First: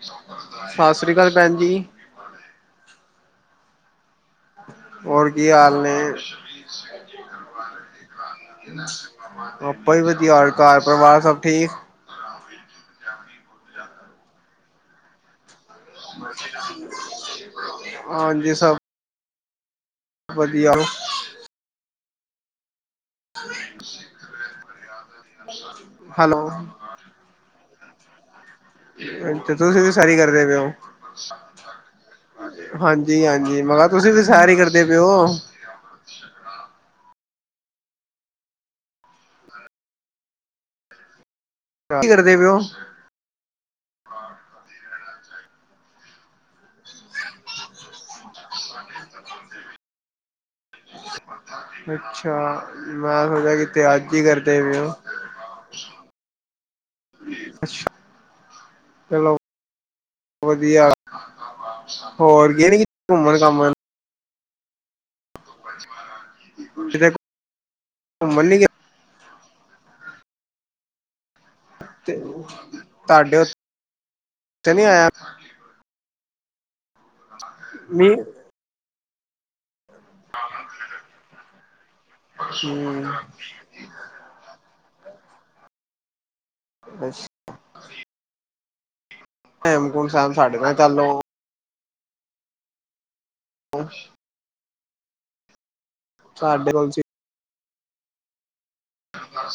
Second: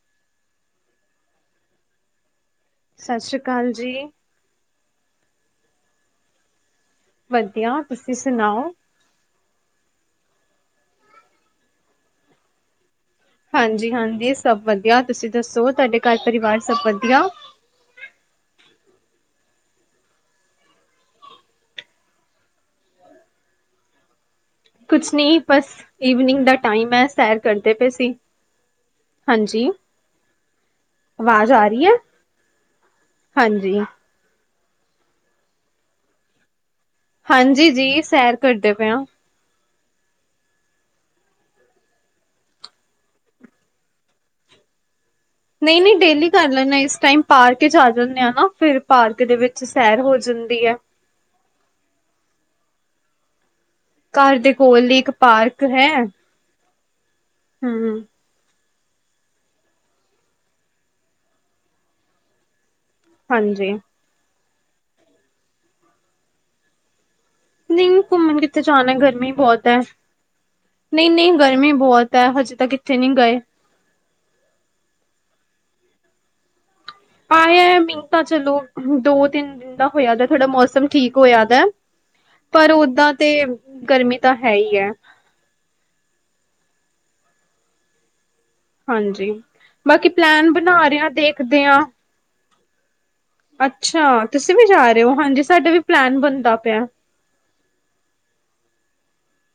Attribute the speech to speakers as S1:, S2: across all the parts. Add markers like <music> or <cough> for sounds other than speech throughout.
S1: ਸਤਿ ਸ੍ਰੀ ਅਕਾਲ ਭੈਣ ਜੀ
S2: ਸਤਿ ਸ਼੍ਰੀ ਅਕਾਲ ਜੀ
S1: ਹੋਰ ਕੀ ਹਾਲ ਨੇ?
S2: ਵਧੀਆ ਤੁਸੀਂ ਸੁਣਾਓ?
S1: ਆਪਾ ਵੀ ਵਧੀਆ ਹੋਰ ਘਰ ਪਰਿਵਾਰ ਸਭ ਠੀਕ?
S2: ਹਾਂਜੀ ਹਾਂਜੀ ਸਭ ਵਧੀਆ ਤੁਸੀਂ ਦੱਸੋ ਤੁਹਾਡੇ ਘਰ ਪਰਿਵਾਰ ਸਭ ਵਧੀਆ?
S1: ਹਾਂਜੀ ਸਭ ਵਧੀਆ। <inaudible>
S2: ਕੁਛ ਨਹੀਂ ਬਸ
S1: ਹੈਲੋ
S2: ਈਵਨਿੰਗ ਦਾ ਟਾਈਮ ਐ ਸੈਰ ਕਰਦੇ ਪਏ ਸੀ।
S1: ਅੱਛਾ,
S2: ਹਾਂਜੀ
S1: ਤੁਸੀਂ ਵੀ ਸ਼ਾਇਰੀ ਕਰਦੇ ਪਏ ਹੋ।
S2: ਆਵਾਜ਼ ਆ ਰਹੀ ਹੈ
S1: ਹਾਂਜੀ-ਹਾਂਜੀ, ਮੈਂ
S2: ਹਾਂਜੀ
S1: ਕਿਹਾ ਤੁਸੀਂ ਵੀ ਸ਼ਾਇਰੀ ਕਰਦੇ ਪਏ ਓ।
S2: ਹਾਂਜੀ, ਜੀ ਸੈਰ ਕਰਦੇ ਪਏ ਆ।
S1: ਕੀ ਕਰਦੇ ਪਏ ਓ?
S2: ਨਹੀਂ ਨਹੀਂ, ਡੇਲੀ ਕਰ ਲੈਣੇ ਇਸ ਟਾਈਮ ਪਾਰਕ ਜਾ ਆ ਜਾਂਦੇ ਆ ਨਾ ਫਿਰ ਪਾਰਕ ਦੇ ਵਿੱਚ ਸੈਰ ਹੋ ਜਾਂਦੀ ਐ।
S1: ਅੱਛਾ, ਮੈਂ ਸੋਚਿਆ ਕਿਤੇ ਅੱਜ ਹੀ
S2: ਘਰ ਦੇ
S1: ਕਰਦੇ ਪਏ
S2: ਕੋਲ
S1: ਹੋ।
S2: ਹੀ ਇੱਕ ਪਾਰਕ ਹੈ
S1: ਅੱਛਾ।
S2: ਹਮ
S1: ਚਲੋ ਵਧੀਆ ਹੋਰ ਗਏ ਨੀ ਘੁੰਮਣ
S2: ਹਾਂਜੀ
S1: ਘਾਮਣ। <unintelligible>
S2: ਨਹੀਂ ਘੁੰਮਣ ਕਿੱਥ ਜਾਣਾ ਗਰਮੀ ਬਹੁਤ ਐ ਨਹੀਂ ਨਹੀਂ, ਗਰਮੀ
S1: ਗਏ
S2: ਬਹੁਤ ਐ ਹਜੇ ਤਾਂ ਕਿਤੇ ਨਹੀਂ ਗਏ।
S1: ਚ ਨਹੀਂ ਆਇਆ।
S2: ਆ ਮੀਂਹ ਤਾਂ ਚਲੋ ਦੋ ਤਿੰਨ ਦਿਨ ਦਾ ਹੋਇਆ ਥੋੜਾ ਮੌਸਮ ਠੀਕ ਹੋਇਆ ਦਾ। ਪਰ ਓਦਾਂ
S1: ਹੂੰ
S2: ਤੇ ਗਰਮੀ ਤਾਂ ਹੈਈ ਐ।
S1: ਅੱਛਾ।
S2: ਹਾਂਜੀ, ਬਾਕੀ
S1: ਹੇਮਕੁੰਟ ਸਾਹਿਬ
S2: ਪਲੈਨ
S1: ਸਾਡੇ ਨਾਲ
S2: ਬਣਾ
S1: ਚੱਲੋ
S2: ਰਿਹਾ ਦੇਖਦੇ ਹਾਂ। ਅੱਛਾ, ਤੁਸੀਂ ਵੀ ਜਾ ਰਹੇ ਹੋ ਹਾਂਜੀ ਸਾਡਾ ਵੀ ਪਲੈਨ ਬਣਦਾ
S1: ਸਾਡੇ
S2: ਪਿਆ।
S1: ਕੋਲ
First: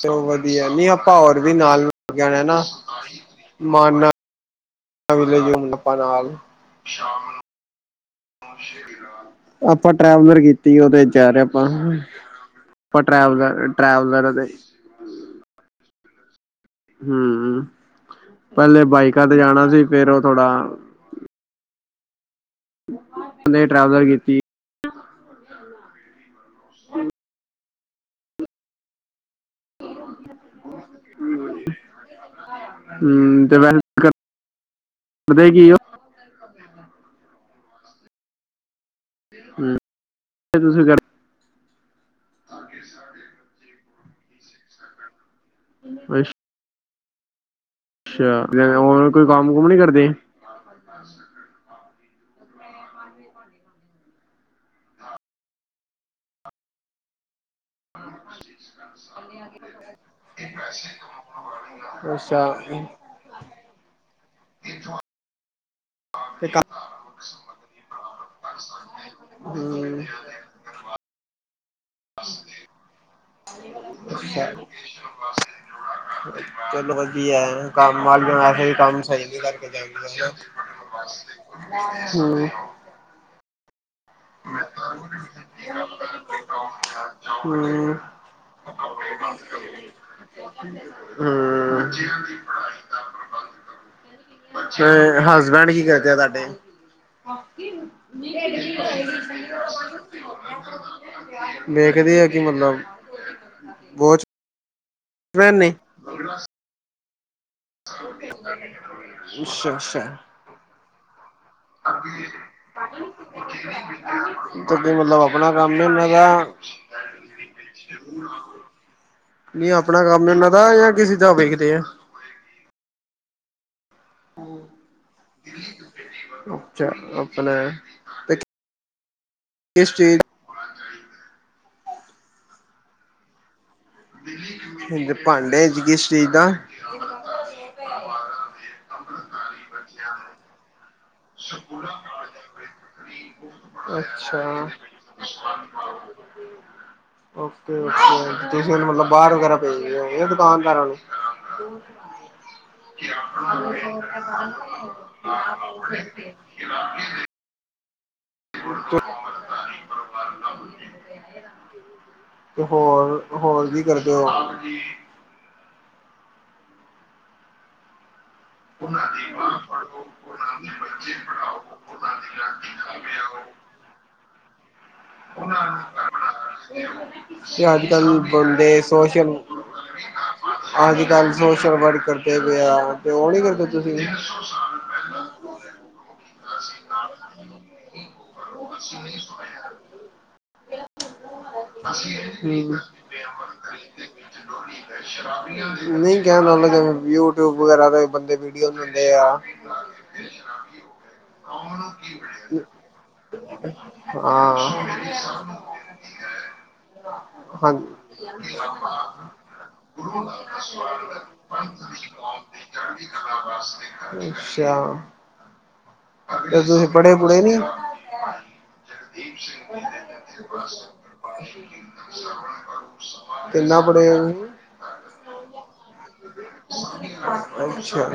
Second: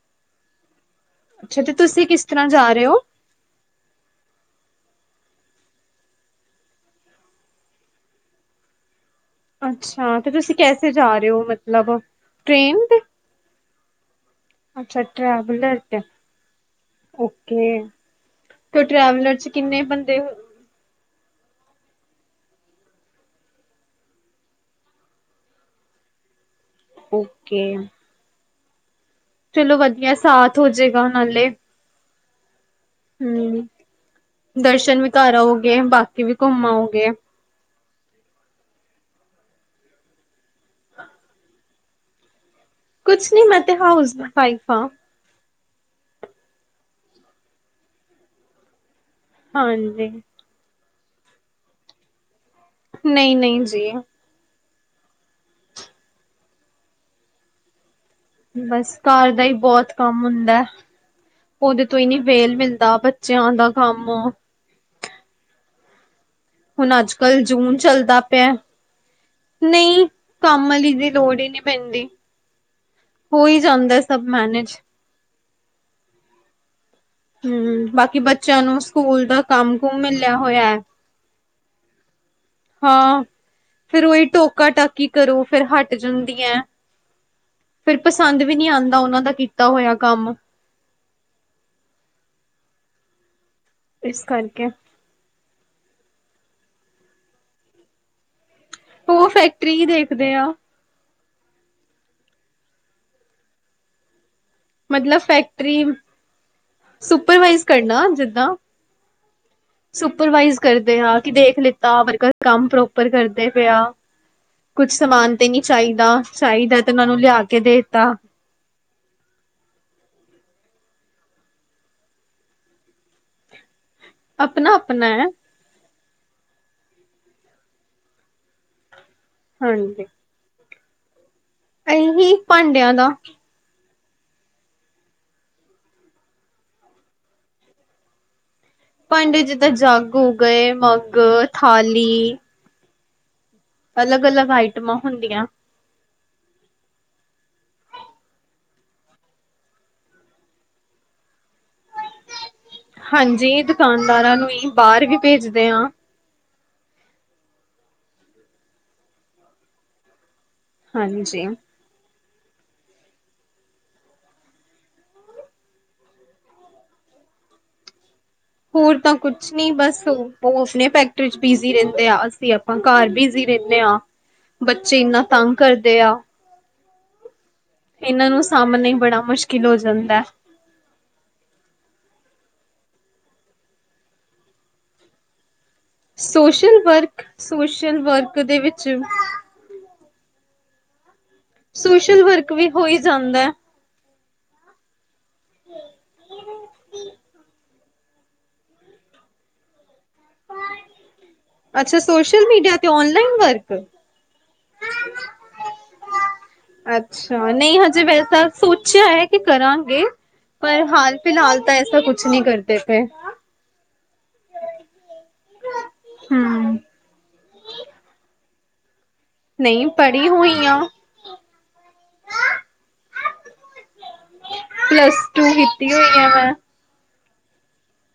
S1: ਚੱਲੋ ਵਧੀਆ ਨੀ ਆਪਾਂ ਹੋਰ ਵੀ
S2: ਅੱਛਾ ਤੇ
S1: ਨਾਲ <inaudible>
S2: ਤੁਸੀਂ ਕਿਸ ਤਰ੍ਹਾਂ ਜਾ ਰਹੇ ਹੋ
S1: <unintelligible> ਆਪਾਂ ਨਾਲ। ਆਪਾਂ
S2: ਅੱਛਾ ਤੇ
S1: ਟਰੈਵਲਰ
S2: ਤੁਸੀਂ
S1: ਕੀਤੀ
S2: ਕੈਸੇ
S1: ਉਹਦੇ
S2: ਰਹੇ
S1: ਜਾ
S2: ਹੋ
S1: ਰਿਹਾ ਆਪਾਂ।
S2: ਮਤਲਬ ਟ੍ਰੇਨ ਤੇ
S1: ਟਰੈਵਲਰ ਟਰੈਵਲਰ ਵਗੈਰਾ ਤੇ
S2: ਅੱਛਾ <unintelligible>
S1: ਹੂੰ
S2: ਓਕੇ
S1: ਪਹਿਲੇ
S2: ਫਿਰ
S1: ਬਾਈਕਾਂ
S2: ਟ੍ਰੈਵਲਰ
S1: ਤੇ
S2: ਚ
S1: ਜਾਣਾ
S2: ਕਿੰਨੇ
S1: ਸੀ ਫੇਰ
S2: ਬੰਦੇ।
S1: ਉਹ ਥੋੜਾ ਟਰੈਵਲਰ ਕੀਤੀ।
S2: ਓਕੇ। ਚਲੋ ਵਧੀਆ ਸਾਥ ਹੋਜੇਗਾ ਨਾਲੇ
S1: ਤੇ
S2: ਹੂੰ,
S1: ਵੈਸੇ
S2: ਦਰਸ਼ਨ ਵੀ ਕਰ
S1: ਕਰਦੇ ਕੀ ਹੋ
S2: ਆਓਗੇ ਬਾਕੀ ਵੀ ਘੁੰਮ ਆਓਗੇ।
S1: ਹੂੰ ਤੁਸੀਂ ਕਰ
S2: ਕੁਛ ਨੀ ਮੈਂ ਤੇ ਹਾਊਸ ਵਾਈਫ ਆ।
S1: ਅੱਛਾ ਅੱਛਾ, ਹੋਰ ਕੋਈ ਕੰਮ ਕੁਮ ਨੀ ਕਰਦੀ।
S2: ਹਾਂਜੀ ਨਹੀਂ ਨਹੀਂ ਜੀ। ਬਸ ਘਰ ਦਾ ਹੀ ਬਹੁਤ ਕੰਮ ਹੁੰਦਾ। ਉਹਦੇ ਤੋਂ ਹੀ ਨੀ
S1: ਅੱਛਾ
S2: ਵੇਲ ਮਿਲਦਾ ਬੱਚਿਆਂ ਦਾ ਕੰਮ।
S1: <inaudible> <unintelligible>
S2: ਹੁਣ ਅੱਜ ਕੱਲ੍ਹ ਜੂਨ ਚੱਲਦਾ ਪਿਆ।
S1: ਹੂੰ
S2: ਨਹੀਂ ਕੰਮ ਆਲੀ ਦੀ ਲੋੜ ਈ ਨੀ ਪੈਂਦੀ। ਹੋ ਹੀ ਜਾਂਦਾ ਸਭ
S1: <inaudible>
S2: ਮੈਨੇਜ।
S1: ਚਲੋ ਵਧੀਆ
S2: ਹੂੰ
S1: ਕੰਮ
S2: ਬਾਕੀ
S1: ਆਲੀਆਂ
S2: ਬੱਚਿਆਂ
S1: ਵੈਸੇ ਵੀ
S2: ਨੂੰ
S1: ਕੰਮ ਸਹੀ
S2: ਸਕੂਲ
S1: ਨੀ
S2: ਦਾ
S1: ਕਰਕੇ
S2: ਕੰਮ ਕੁਮ
S1: ਦਿੰਦੀਆਂ।
S2: ਮਿਲਿਆ ਹੋਇਆ ਹੈ
S1: ਹੂੰ,
S2: ਹਾਂ, ਫਿਰ ਉਹੀ ਟੋਕਾ ਟਾਕੀ ਕਰੋ ਫੇਰ ਹਟ ਜਾਂਦੀਆਂ।
S1: ਹੂੰ
S2: ਫਿਰ ਪਸੰਦ ਵੀ ਨਹੀਂ ਆਂਦਾ ਉਹਨਾਂ ਦਾ ਕੀਤਾ ਹੋਇਆ ਕੰਮ।
S1: ਹੂੰ,
S2: ਇਸ ਕਰਕੇ।
S1: ਤੇ ਹਸਬੈਂਡ ਕੀ ਕਰਦੇ ਆ ਤੁਹਾਡੇ?
S2: ਉਹ ਫੈਕਟਰੀ ਈ ਦੇਖਦੇ ਆ।
S1: <unintelligible> ਆ ਕਿ ਮਤਲਬ ਬਹੁਤ
S2: ਮਤਲਬ ਫੈਕਟਰੀ ਸੁਪਰਵਾਈਜ਼ ਕਰਨਾ ਜਿੱਦਾਂ
S1: ਅੱਛਾ ਅੱਛਾ
S2: ਸੁਪਰਵਾਈਜ਼ ਕਰਦੇ ਆਂ ਕਿ ਦੇਖ ਲ ਤਾਂ ਵਰਕਰ ਕੰਮ ਪ੍ਰੋਪਰ ਕਰਦੇ ਪੇ ਆ
S1: ਤਾਂ
S2: ਕੁਛ
S1: ਕੀ ਮਤਲਬ
S2: ਸਮਾਨ ਤੇ
S1: ਆਪਣਾ
S2: ਨੀ
S1: ਕੰਮ ਨੇ ਉਹਨਾਂ
S2: ਚਾਹੀਦਾ
S1: ਦਾ
S2: ਚਾਹੀਦਾ ਤੇ ਉਹਨਾਂ ਨੂੰ ਲਿਆ ਕੇ ਦੇਤਾ।
S1: ਨਹੀਂ ਆਪਣਾ ਕੰਮ ਏ ਉਹਨਾਂ ਦਾ ਜਾਂ ਕਿਸੇ ਦਾ ਵੇਖਦੇ ਆ?
S2: ਆਪਣਾ ਆਪਣਾ ਹੈ।
S1: ਅਛਾ ਆਪਣਾ ਹੈ।
S2: ਹਾਂਜੀ। ਐਹੀ ਭਾਂਡਿਆਂ ਦਾ।
S1: ਤੇ ਭਾਂਡੇ ਚ ਕਿਸ ਚੀਜ਼ ਦਾ? <inaudible>
S2: ਪਾਂਡੇ ਜਿੱਦਾਂ ਜੱਗ ਹੋ ਗਏ ਮੱਗ ਥਾਲੀ,
S1: <inaudible>
S2: ਅਲੱਗ ਅਲੱਗ ਆਈਟਮਾਂ ਹੁੰਦੀਆਂ।
S1: <inaudible> ਓਕੇ ਓਕੇ ਤੁਸੀ ਹੁਨ ਮਤਲਬ ਬਾਹਰ ਵਗੈਰਾ ਭੇਜਦੇ ਹੋ ਕੇ ਦੁਕਾਨਦਾਰਾਂ ਨੂੰ? <inaudible>
S2: ਹਾਂਜੀ ਦੁਕਾਨਦਾਰਾਂ ਨੂੰ ਈ ਬਾਹਰ ਵੀ ਭੇਜਦੇ ਆਂ।
S1: <unintelligible>
S2: ਹਾਂਜੀ।
S1: ਤੇ ਹੋਰ ਹੋਰ ਕੀ ਕਰਦੇ ਹੋ?
S2: ਹੋਰ ਤਾਂ ਕੁਛ ਨੀ ਬਸ ਉਹ ਆਪਣੇ ਫੈਕਟਰੀ ਚ ਬਿਜ਼ੀ ਰਹਿੰਦੇ ਆ ਅਸੀਂ ਅਪ ਆਪਾਂ ਘਾਰ ਰ ਬਿਜੀ ਰਹਿੰਦੇ ਆਂ ਬੱਚੇ ਇੰਨਾ ਤੰਗ ਕਰਦੇ ਆ।
S1: ਤੇ ਅੱਜ ਕੱਲ
S2: ਇਹਨਾਂ ਨੂੰ
S1: ਬੰਦੇ
S2: ਸਾਹਮਣੇ ਬੜਾ
S1: ਸੋਸ਼ਲ
S2: ਮੁਸ਼ਕਿਲ ਹੋ ਜਾਂਦਾ।
S1: ਅੱਜ ਕੱਲ ਸੋਸ਼ਲ ਵਰਕ ਕਰਦੇ ਪਏ ਆ ਤੇ ਉਹ ਨੀ ਕਰਦੇ ਤੁਸੀਂ?
S2: ਸੋਸ਼ਲ ਵਰਕ, ਸੋਸ਼ਲ ਵਰਕ ਦੇ ਵਿੱਚ ਸੋਸ਼ਲ ਵਰਕ ਵੀ
S1: ਹੂੰ,
S2: ਹੋ ਈ ਜਾਂਦਾ।
S1: ਨਹੀਂ ਕਹਿਣ ਦਾ ਮਤਲਬ ਜਿਵੇੰ ਯੂ ਟਿਊਬ, ਵਗੈਰਾ ਤੇ ਵੀ ਬੰਦੇ ਵੀਡਿਓ ਦੇਂਦੇ ਆ,
S2: ਅੱਛਾ ਸੋਸ਼ਲ ਮੀਡੀਆ ਤੇ ਔਨਲਾਈਨ ਵਰਕ
S1: <unintelligible>
S2: ਅੱਛਾ ਨਹੀਂ
S1: ਹਾਂਜੀ
S2: ਹਜੇ ਵੈਸਾ ਸੋਚਿਆ ਏ ਕਿ ਕਰਾਂਗੇ। ਪਰ ਹਾਲ ਫਿਲਹਾਲ ਤਾਂ ਐਸਾ ਕੁਛ ਨੀ ਕਰਦੇ ਪਏ।
S1: ਅੱਛਾ ਤੇ
S2: ਹਮ।
S1: ਤੁਸੀਂ ਪੜ੍ਹੇ ਪੁੜ੍ਹੇ ਨੀ? <inaudible>
S2: ਨਹੀਂ ਪੜ੍ਹੀ ਹੋਈ ਆ
S1: ਕਿੰਨਾ ਪੜੇ ਓ ਤੁਸੀ?
S2: ਪਲੱਸ ਟੂ ਕੀਤੀ ਹੋਈ ਆ ਮੈਂ।
S1: ਅੱਛਾ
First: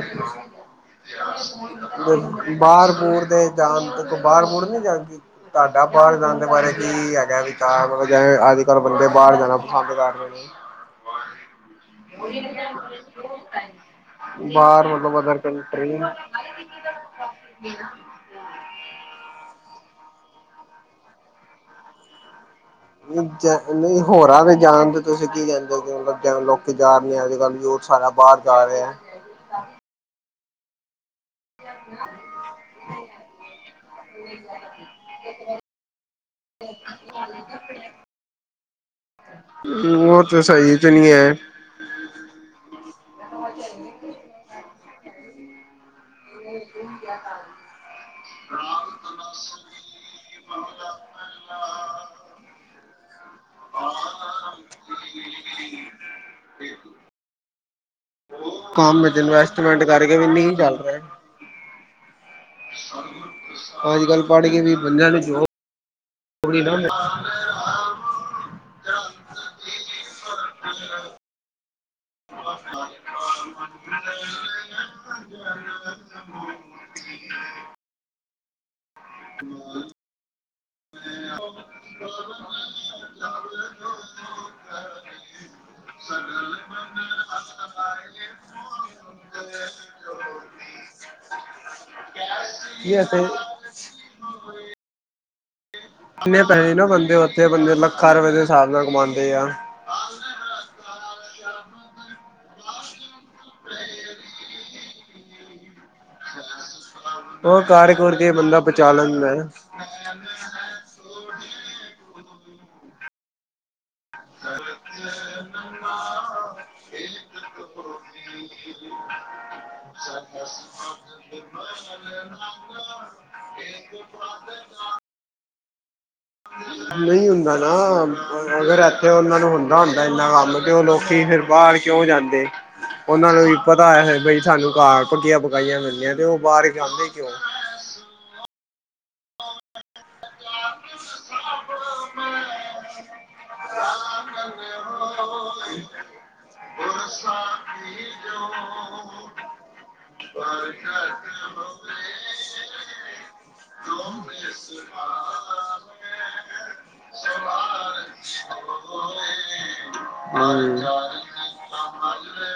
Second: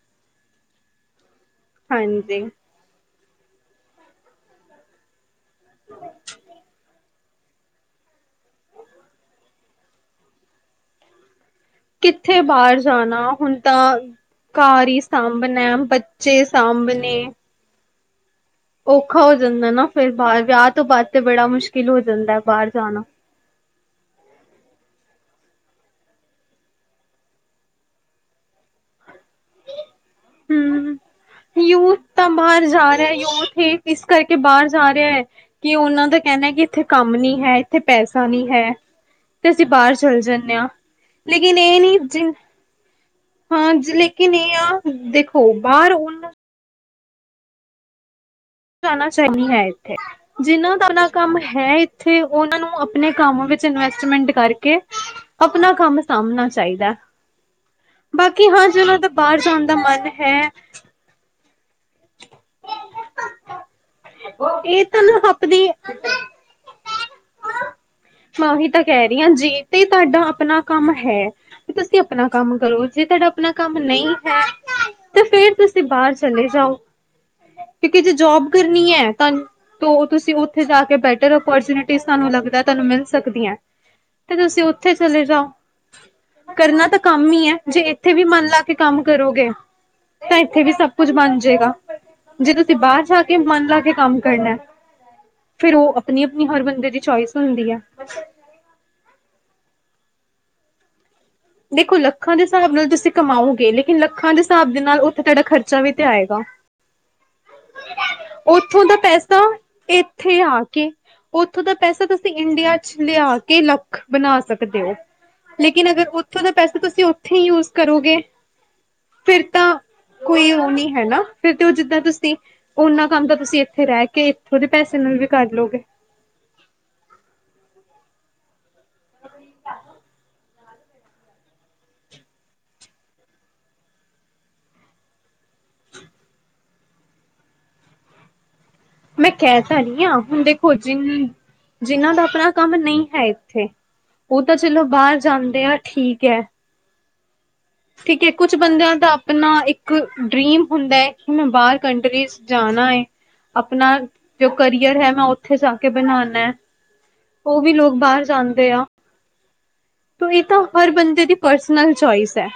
S2: ਹਾਂਜੀ
S1: ਬਾਹਰ ਬੂਰ ਦੇ ਜਾਣ ਬਾਹਰ ਬੂਰ ਨੀ ਜਾਂਦੇ ਤੁਹਾਡਾ ਬਾਹਰ ਜਾਣ ਦੇ ਬਾਰੇ ਕੀ ਹੈਗਾ ਵੀ ਮਤਲਬ ਜਵੇਂ ਅੱਜ ਕੱਲ੍ਹ ਬੰਦੇ ਬਾਹਰ ਜਾਣਾ ਪਸੰਦ ਕਰ ਰਹੇ ਨੇ।
S2: ਕਿੱਥੇ ਬਾਹਰ ਜਾਣਾ ਹੁਣ ਤਾ
S1: ਬਾਹਰ
S2: ਘਰ ਈ
S1: ਮਤਲਬ ਅਦਰ
S2: ਸਾਂਭਣਾ
S1: ਕੰਟਰੀ
S2: ਬੱਚੇ ਸਾਂਭਣੇ,
S1: <inaudible>
S2: ਔਖਾ ਹੋ ਜਾਂਦਾ ਨਾ ਫੇਰ ਬਾਹਰ ਵਿਆਹ ਤੋਂ ਬਾਅਦ ਤੇ ਬੜਾ ਮੁਸ਼ਕਿਲ ਹੋ ਜਾਂਦਾ ਬਾਹਰ ਜਾਣਾ।
S1: ਨਹੀਂ ਹੋਰਾਂ ਦੇ ਜਾਣ ਤੇ ਤੁਸੀਂ ਕੀ ਕਹਿੰਦੇ ਹੋ ਮਤਲਬ ਕੀ ਲੋਕੀ ਜਾ ਰਹੇ ਅੱਜ ਕੱਲ੍ਹ ਓਹ ਸਾਰਾ ਬਾਹਰ ਜਾ ਰਹੇ ਹੈ।
S2: <unintelligible> ਯੂਥ ਤਾਂ ਬਾਹਰ ਜਾ ਰਿਹਾ ਯੂਥ ਇਸ ਕਰਕੇ ਬਾਹਰ ਜਾ ਰਿਹਾ ਹੈ, ਕਿ ਉਹਨਾਂ ਦਾ ਕਹਿਣਾ ਹੈ ਕਿ ਇੱਥੇ ਕੰਮ ਨੀ ਹੈ ਇੱਥੇ ਪੈਸਾ ਨੀ ਹੈ। ਤੇ ਅਸੀਂ ਬਾਹਰ ਚਲ
S1: ਉਹ ਤਾਂ
S2: ਜਾਂਨੇ ਆਂ
S1: ਸਹੀ ਚ ਨਹੀਂ ਹੈ
S2: ਲੇਕਿਨ, <unintelligible> ਹਾਂਜੀ ਲੇਕਿਨ ਇਹ ਆ ਦੇਖੋ ਬਾਹਰ ਉਹ
S1: <inaudible>
S2: ਜਾਣਾ ਚਾਹੀਦੀ ਹੈ ਇੱਥੇ ਜਿੰਨਾਂ ਘਰ ਦਾ ਕੰਮ ਹੈ ਇੱਥੇ ਉਹਨਾਂ ਨੂੰ ਆਪਣੇ ਕੰਮ ਵਿਚ ਇਨਵੈਸਟਮੈਂਟ ਕਰਕੇ ਆਪਣਾ ਕੰਮ ਸਾਂਭਣਾ ਚਾਹੀਦਾ। ਬਾਕੀ ਹਾਂ ਜਿਹਨਾਂ
S1: ਕੰਮ
S2: ਦਾ
S1: ਚ
S2: ਬਾਹਰ ਜਾਣ ਦਾ
S1: ਇਨਵੈਸਟਮੈਂਟ
S2: ਮਨ
S1: ਕਰਕੇ ਵੀ
S2: ਹੈ
S1: ਨਹੀਂ ਚੱਲ ਸਕਦਾ। <inaudible> ਅੱਜ ਕੱਲ ਪੜ੍ਹ ਕੇ ਵੀ
S2: ਇਹ ਤਾਂ
S1: ਬੰਦਿਆਂ
S2: ਨਾ
S1: ਨੂੰ ਜੌਬ
S2: ਆਪਣੀ
S1: ਥੋਡੀ ਨਾ ਮਿਲ ਰੀ।
S2: ਮੈਂ ਉਹੀ ਤਾਂ ਕਹਿ ਰਹੀ ਹਾਂ ਜੀ ਤੇ ਤੁਹਾਡਾ ਆਪਣਾ ਕੰਮ ਹੈ। ਤੁਸੀਂ ਆਪਣਾ ਕੰਮ ਕਰੋ ਜੇ ਤੁਹਾਡਾ ਆਪਣਾ ਕੰਮ ਨਹੀਂ ਹੈ ਤੇ ਫੇਰ ਤੁਸੀਂ,, ਤੇ ਬਾਹਰ ਚਲੇ ਜਾਓ ਕਿਤੇ ਜੇ ਜੋਬ ਕਰਨੀ ਹੈ ਤੁਹਾਨੂੰ ਤੁਸੀਂ ਉੱਥੇ ਜਾ ਕੇ ਬੈਠੇ ਜੋ ਓਪੋਰਚੁਨਟਲੀ ਤੁਹਾਨੂੰ ਮਿਲ ਸਕਦੀਆਂ ਤੁਸੀਂ ਓਥੇ ਚਲੇ ਜਾਓ। ਕਰਨਾ ਤਾਂ ਕੰਮ ਹੀ ਹੈ ਜੇ ਇੱਥੇ ਵੀ ਮਨ ਲਾ ਕੇ ਕੰਮ ਕਰੋਗੇ। ਤਾਂ ਇੱਥੇ ਵੀ ਸਭ ਕੁਛ ਬਣ ਜਾਏਗਾ ਜੇ ਤੁਸੀਂ ਬਾਹਰ ਜਾ,,, ਕੇ ਮਨ
S1: ਰਹੀ।
S2: ਲਾ ਕੇ ਕੰਮ ਕਰਨਾ ਫਿਰ ਉਹ ਆਪਣੀ
S1: ਕਿੰਨੇ
S2: ਆਪਣੀ ਹਰ
S1: ਪੈਸੇ ਨਾ
S2: ਦੀ
S1: ਬੰਦੇ
S2: ਚੋਇਸ
S1: ਉੱਥੇ
S2: ਹੁੰਦੀ
S1: ਬੰਦੇ
S2: ਹੈ
S1: ਲੱਖਾਂ ਰੁਪਏ ਦੇ ਹਿਸਾਬ ਨਾਲ ਕਮਾਉਂਦੇ ਆ।
S2: ਦੇਖੋ ਲੱਖਾਂ ਦੇ ਹਿਸਾਬ ਨਾਲ ਤੁਸੀਂ ਕਮਾਓਗੇ ਲੇਕਿਨ ਲੱਖਾਂ ਦੇ ਹਿਸਾਬ ਦੇ ਨਾਲ ਉੱਥੇ ਤੁਹਾਡਾ ਖਰਚਾ ਵੀ ਤੇ ਆਏਗਾ।
S1: ਉਹ ਕਰ ਕੁਰ ਕੇ ਬੰਦਾ
S2: ਉਥੋਂ
S1: ਬਚਾ
S2: ਦਾ
S1: ਲੈਂਦਾ
S2: ਪੈਸਾ
S1: ਹੈ।
S2: ਇੱਥੇ ਆ ਕੇ ਉਥੋਂ ਦਾ ਪੈਸਾ ਤੁਸੀਂ ਇੰਡੀਆ ਚ ਲਿਆ ਕੇ ਲੱਖ ਬਣਾ ਸਕਦੇ ਹੋ। ਲੇਕਿਨ ਅਗਰ ਉੱਥੋਂ ਦਾ ਪੈਸਾ ਤੁਸੀਂ ਉੱਥੇ ਯੂਜ ਕਰੋਗੇ ਫਿਰ ਤਾਂ ਕੋਈ ਉਹ
S1: <inaudible>
S2: ਉਹਨਾਂ ਕੰਮ ਤਾਂ ਤੁਸੀਂ ਇੱਥੇ ਰਹਿ ਕੇ ਥੋੜੇ ਪੈਸੇ ਨਾਲ ਵੀ ਕਰ ਲਓਗੇ
S1: ਨਹੀਂ ਹੁੰਦਾ ਨਾ ਅਗਰ ਇੱਥੇ ਉਹਨਾਂ ਨੂੰ ਹੁੰਦਾ ਹੁੰਦਾ ਇੰਨਾ ਕੰਮ ਤੇ ਉਹ ਲੋਕ ਫਿਰ ਬਾਹਰ ਕਿਉਂ ਜਾਂਦੇ ਉਹਨਾਂ ਨੂੰ ਵੀ ਪਤਾ ਹੈ ਬਈ ਸਾਨੂੰ ਘਰ ਪੱਕੀਆਂ ਪਕਾਈਆਂ ਮਿਲਦੀਆਂ ਤੇ ਉਹ ਬਾਹਰ ਜਾਂਦੇ ਕਿਉਂ
S2: ਮੈਂ ਕਹਿ ਤਾਂ ਰਹੀ ਹਾਂ ਹੁਣ ਦੇਖੋ ਜਿ ਜਿੰਨਾਂ ਦਾ ਆਪਣਾ ਕੰਮ ਨਹੀਂ ਹੈ ਇੱਥੇ ਉਹ ਤਾਂ ਚਲੋ ਬਾਹਰ ਜਾਂਦੇ ਆ ਠੀਕ ਹੈ
S1: <inaudible>
S2: ਠੀਕ ਏ ਕੁੱਛ ਬੰਦਿਆਂ ਦਾ ਆਪਣਾ ਇੱਕ ਇੱਕ ਡ੍ਰਰੀਮ ਹੁੰਦਾ ਹੈ ਕਿ ਮੈਂ ਬਾਹਰ ਕੰਟਰੀਜ਼ ਜਾਣਾ ਹੈ ਆਪਣਾ
S1: ਹਮ।
S2: ਜੋ ਕਰੀਅਰ ਹੈ ਮੈਂ ਉੱਥੇ ਜਾ ਕੇ ਬਣਾਉਾਨ ਹੈ ਉਹ ਵੀ ਲੋਕ ਬਾਹਰ ਜਾਂਦੇ ਆ ਤੇ ਇਹ ਤਾਂ, ਹਰ ਬੰਦੇ ਦੀ ਪਰਸਨਲ ਚੋਇਸ ਹੈ।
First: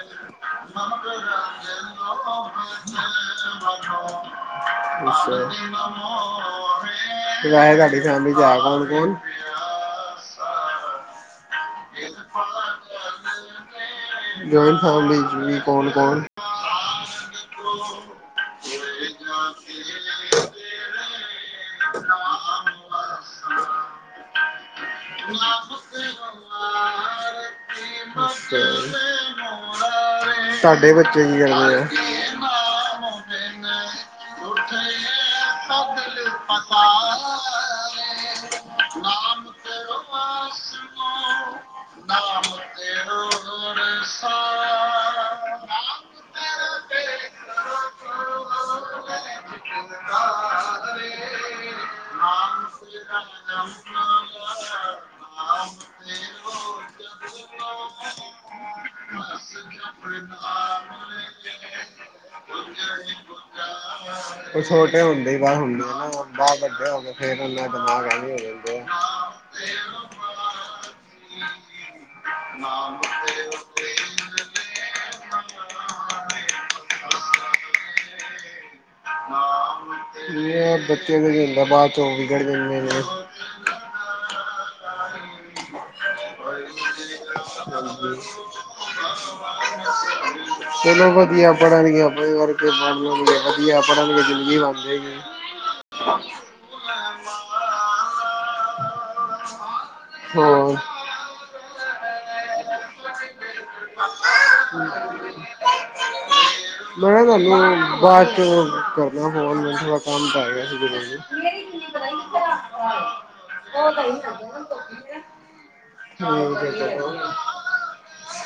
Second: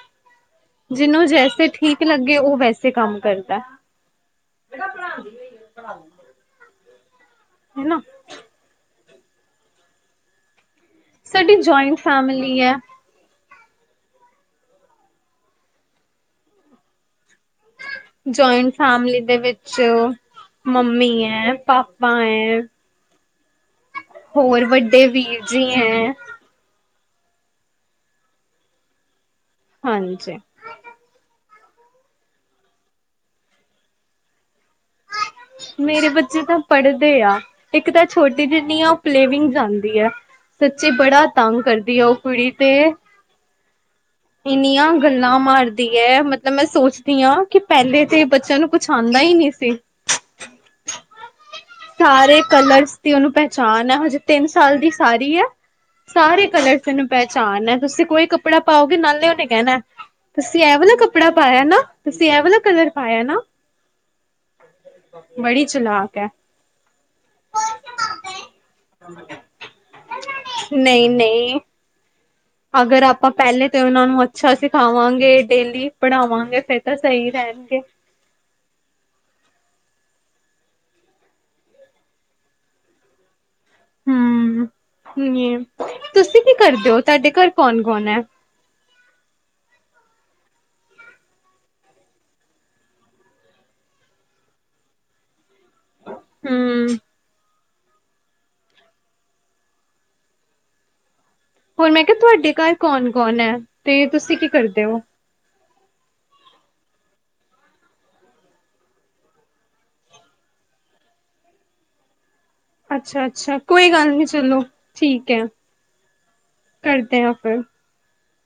S2: ਜਿਹਨੂੰ ਜੈਸੇ ਠੀਕ ਲੱਗੇ ਉਹ ਵੈਸੇ ਕੰਮ ਕਰਦਾ।
S1: ਅੱਛਾ ਤੁਹਾਡੀ
S2: ਹਨਾ।
S1: ਫੈਮਲੀ। ਗਿਆ ਕੌਣ ਕੌਣ
S2: ਸਾਡੀ ਜਆਇੰਟ ਫੈਮਿਲੀ ਹੈ।
S1: ਜਇੰਟ ਫੈਮਲੀ ਚ ਵੀ ਕੌਣ ਕੌਣ।
S2: ਜੁਇੰਟ ਫੈਮਲੀ, ਦੇ ਵਿੱਚ ਮੰਮੀ ਹੈ ਪਾਪਾ ਹੈ,
S1: <unintelligible>
S2: ਹੋਰ ਵੱਡੇ ਵੀਰ ਜੀ ਹੈ।
S1: ਭਾਰਤੀ ਮ ਚਲਣਾ
S2: ਹਾਂਜੀ
S1: ਤੁਹਾਡੇ ਬੱਚੇ ਕੀ ਕਰਦੇ ਆ। ਹੋਰ
S2: ਮੇਰੇ ਬੱਚੇ ਤਾਂ ਪੜ੍ਹਦੇ ਆ ਇੱਕ ਤਾਂ ਛੋਟੀ ਜਿੰਨੀ ਆ ਉਹ ਪਲੇਵਿੰਗ ਜਾਂਦੀ ਆ, ਸੱਚੀ ਬੜਾ ਤੰਗ ਕਰਦੀ ਆ ਉਹ ਕੁੜੀ ਤੇ ਇੰਨੀਆਂ ਗੱਲਾਂ ਮਾਰਦੀ ਹੈ ਮਤਲਬ ਮੈਂ ਸੋਚਦੀ ਹਾਂ ਕਿ ਪਹਿਲੇ ਤਾਂ ਬੱਚਿਆਂ ਨੂੰ ਕੁਛ ਆਉਂਦਾ ਹੀ ਨਹੀਂ। ਸਾਰੇ ਕਲਰਸ ਦੀ ਉਹਨੂੰ ਪਹਿਚਾਣ ਹੈ ਹਜੇ ਤਿੰਨ ਸਾਲ ਦੀ ਸਾਰੀ ਹੈ ਸਾਰੇ ਕਲਰ ਤੈਨੂੰ ਪਹਿਚਾਣ ਹੈ ਤੁਸੀਂ ਕੋਈ ਕੱਪੜਾ ਪਾਓ ਨਾਲੇ ਉਹਨੇ ਕਹਿਣਾ ਤੁਸੀਂ ਇਹ ਵਾਲਾ ਕੱਪੜਾ ਪਾਇਆ ਨਾ, ਤੁਸੀਂ ਇਹ ਵਾਲਾ ਕਲਰ ਪਾਇਆ ਨਾ।
S1: ਉਹ ਛੋਟੇ ਹੁੰਦੇ <unintelligible>
S2: ਬੜੀ
S1: ਹੁਣ ਨਾ
S2: ਚਲਾਕ ਹੈ
S1: ਬਾਹਰ ਵੱਡੇ ਹੋਗੇ ਫੇਰ ਉਹਨਾ ਦਿਮਾਗ ਐ <unintelligible>
S2: ਨਹੀਂ, ਨਹੀਂ, ਅਗਰ ਆਪਾਂ ਪਹਿਲੇ ਤੇ ਉਹਨਾਂ ਨੂੰ, ਅੱਛਾ ਸਿਖਾਵਾਂਗੇ ਡੇਲੀ ਪੜ੍ਹਾਵਾਂਗੇ, ਫੇਰ ਤਾਂ ਸਹੀ ਰਹਿਣਗੇ।
S1: ਬੱਤੀਦਾ ਬਾਅਦ ਚੌਵੀ ਗੜ੍ਹ ਜਾਂਦੇ ਨੇ, ਹਾਂ,
S2: ਹੂੰ, ਤੁਸੀਂ ਕੀ ਕਰਦੇ ਹੋ ਤੁਹਾਡੇ ਘਰ ਕੌਣ ਕੌਣ ਹੈ?
S1: <unintelligible> ਚਲੋ ਵਧੀਆ ਪੜ੍ਹਨਗੇ ਆਪਣੇ, ਵਰਗੇ ਬਣਨਗੇ, ਵਧੀਆ ਪੜਨਗੇ ਜ਼ਿੰਗੀ ਬਣ ਜਾ। <unintelligible>
S2: ਹੂੰ,
S1: ਹਾਂ,
S2: ਹੋਣ ਮੈਂ ਕਿਹਾ ਤੁਹਾਡੇ ਘਰ ਕੌਣ ਕੌਣ ਹੈ, ਤੇ ਤੁਸੀਂ ਕੀ ਕਰਦੇ ਹੋ?
S1: <unintelligible> ਮੈਂ ਕਿਹਾ ਤੁਹਾਨੂੰ ਬਾਅਦ ਚ ਕਰਨਾ ਫੋਨ ਮਨ <unintelligible> ਕੰਮ ਸੀ।
S2: ਅੱਛਾ-ਅੱਛਾ ਕੋਈ ਗੱਲ ਨੀ ਚਲੋ ਠੀਕ ਐ,
S1: ਉਹ
S2: ਕਰਦੇ
S1: ਹੋ
S2: ਆ ਫਿਰ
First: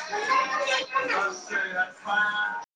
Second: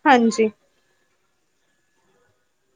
S2: ਹਾਂਜੀ,
S1: <unintelligible>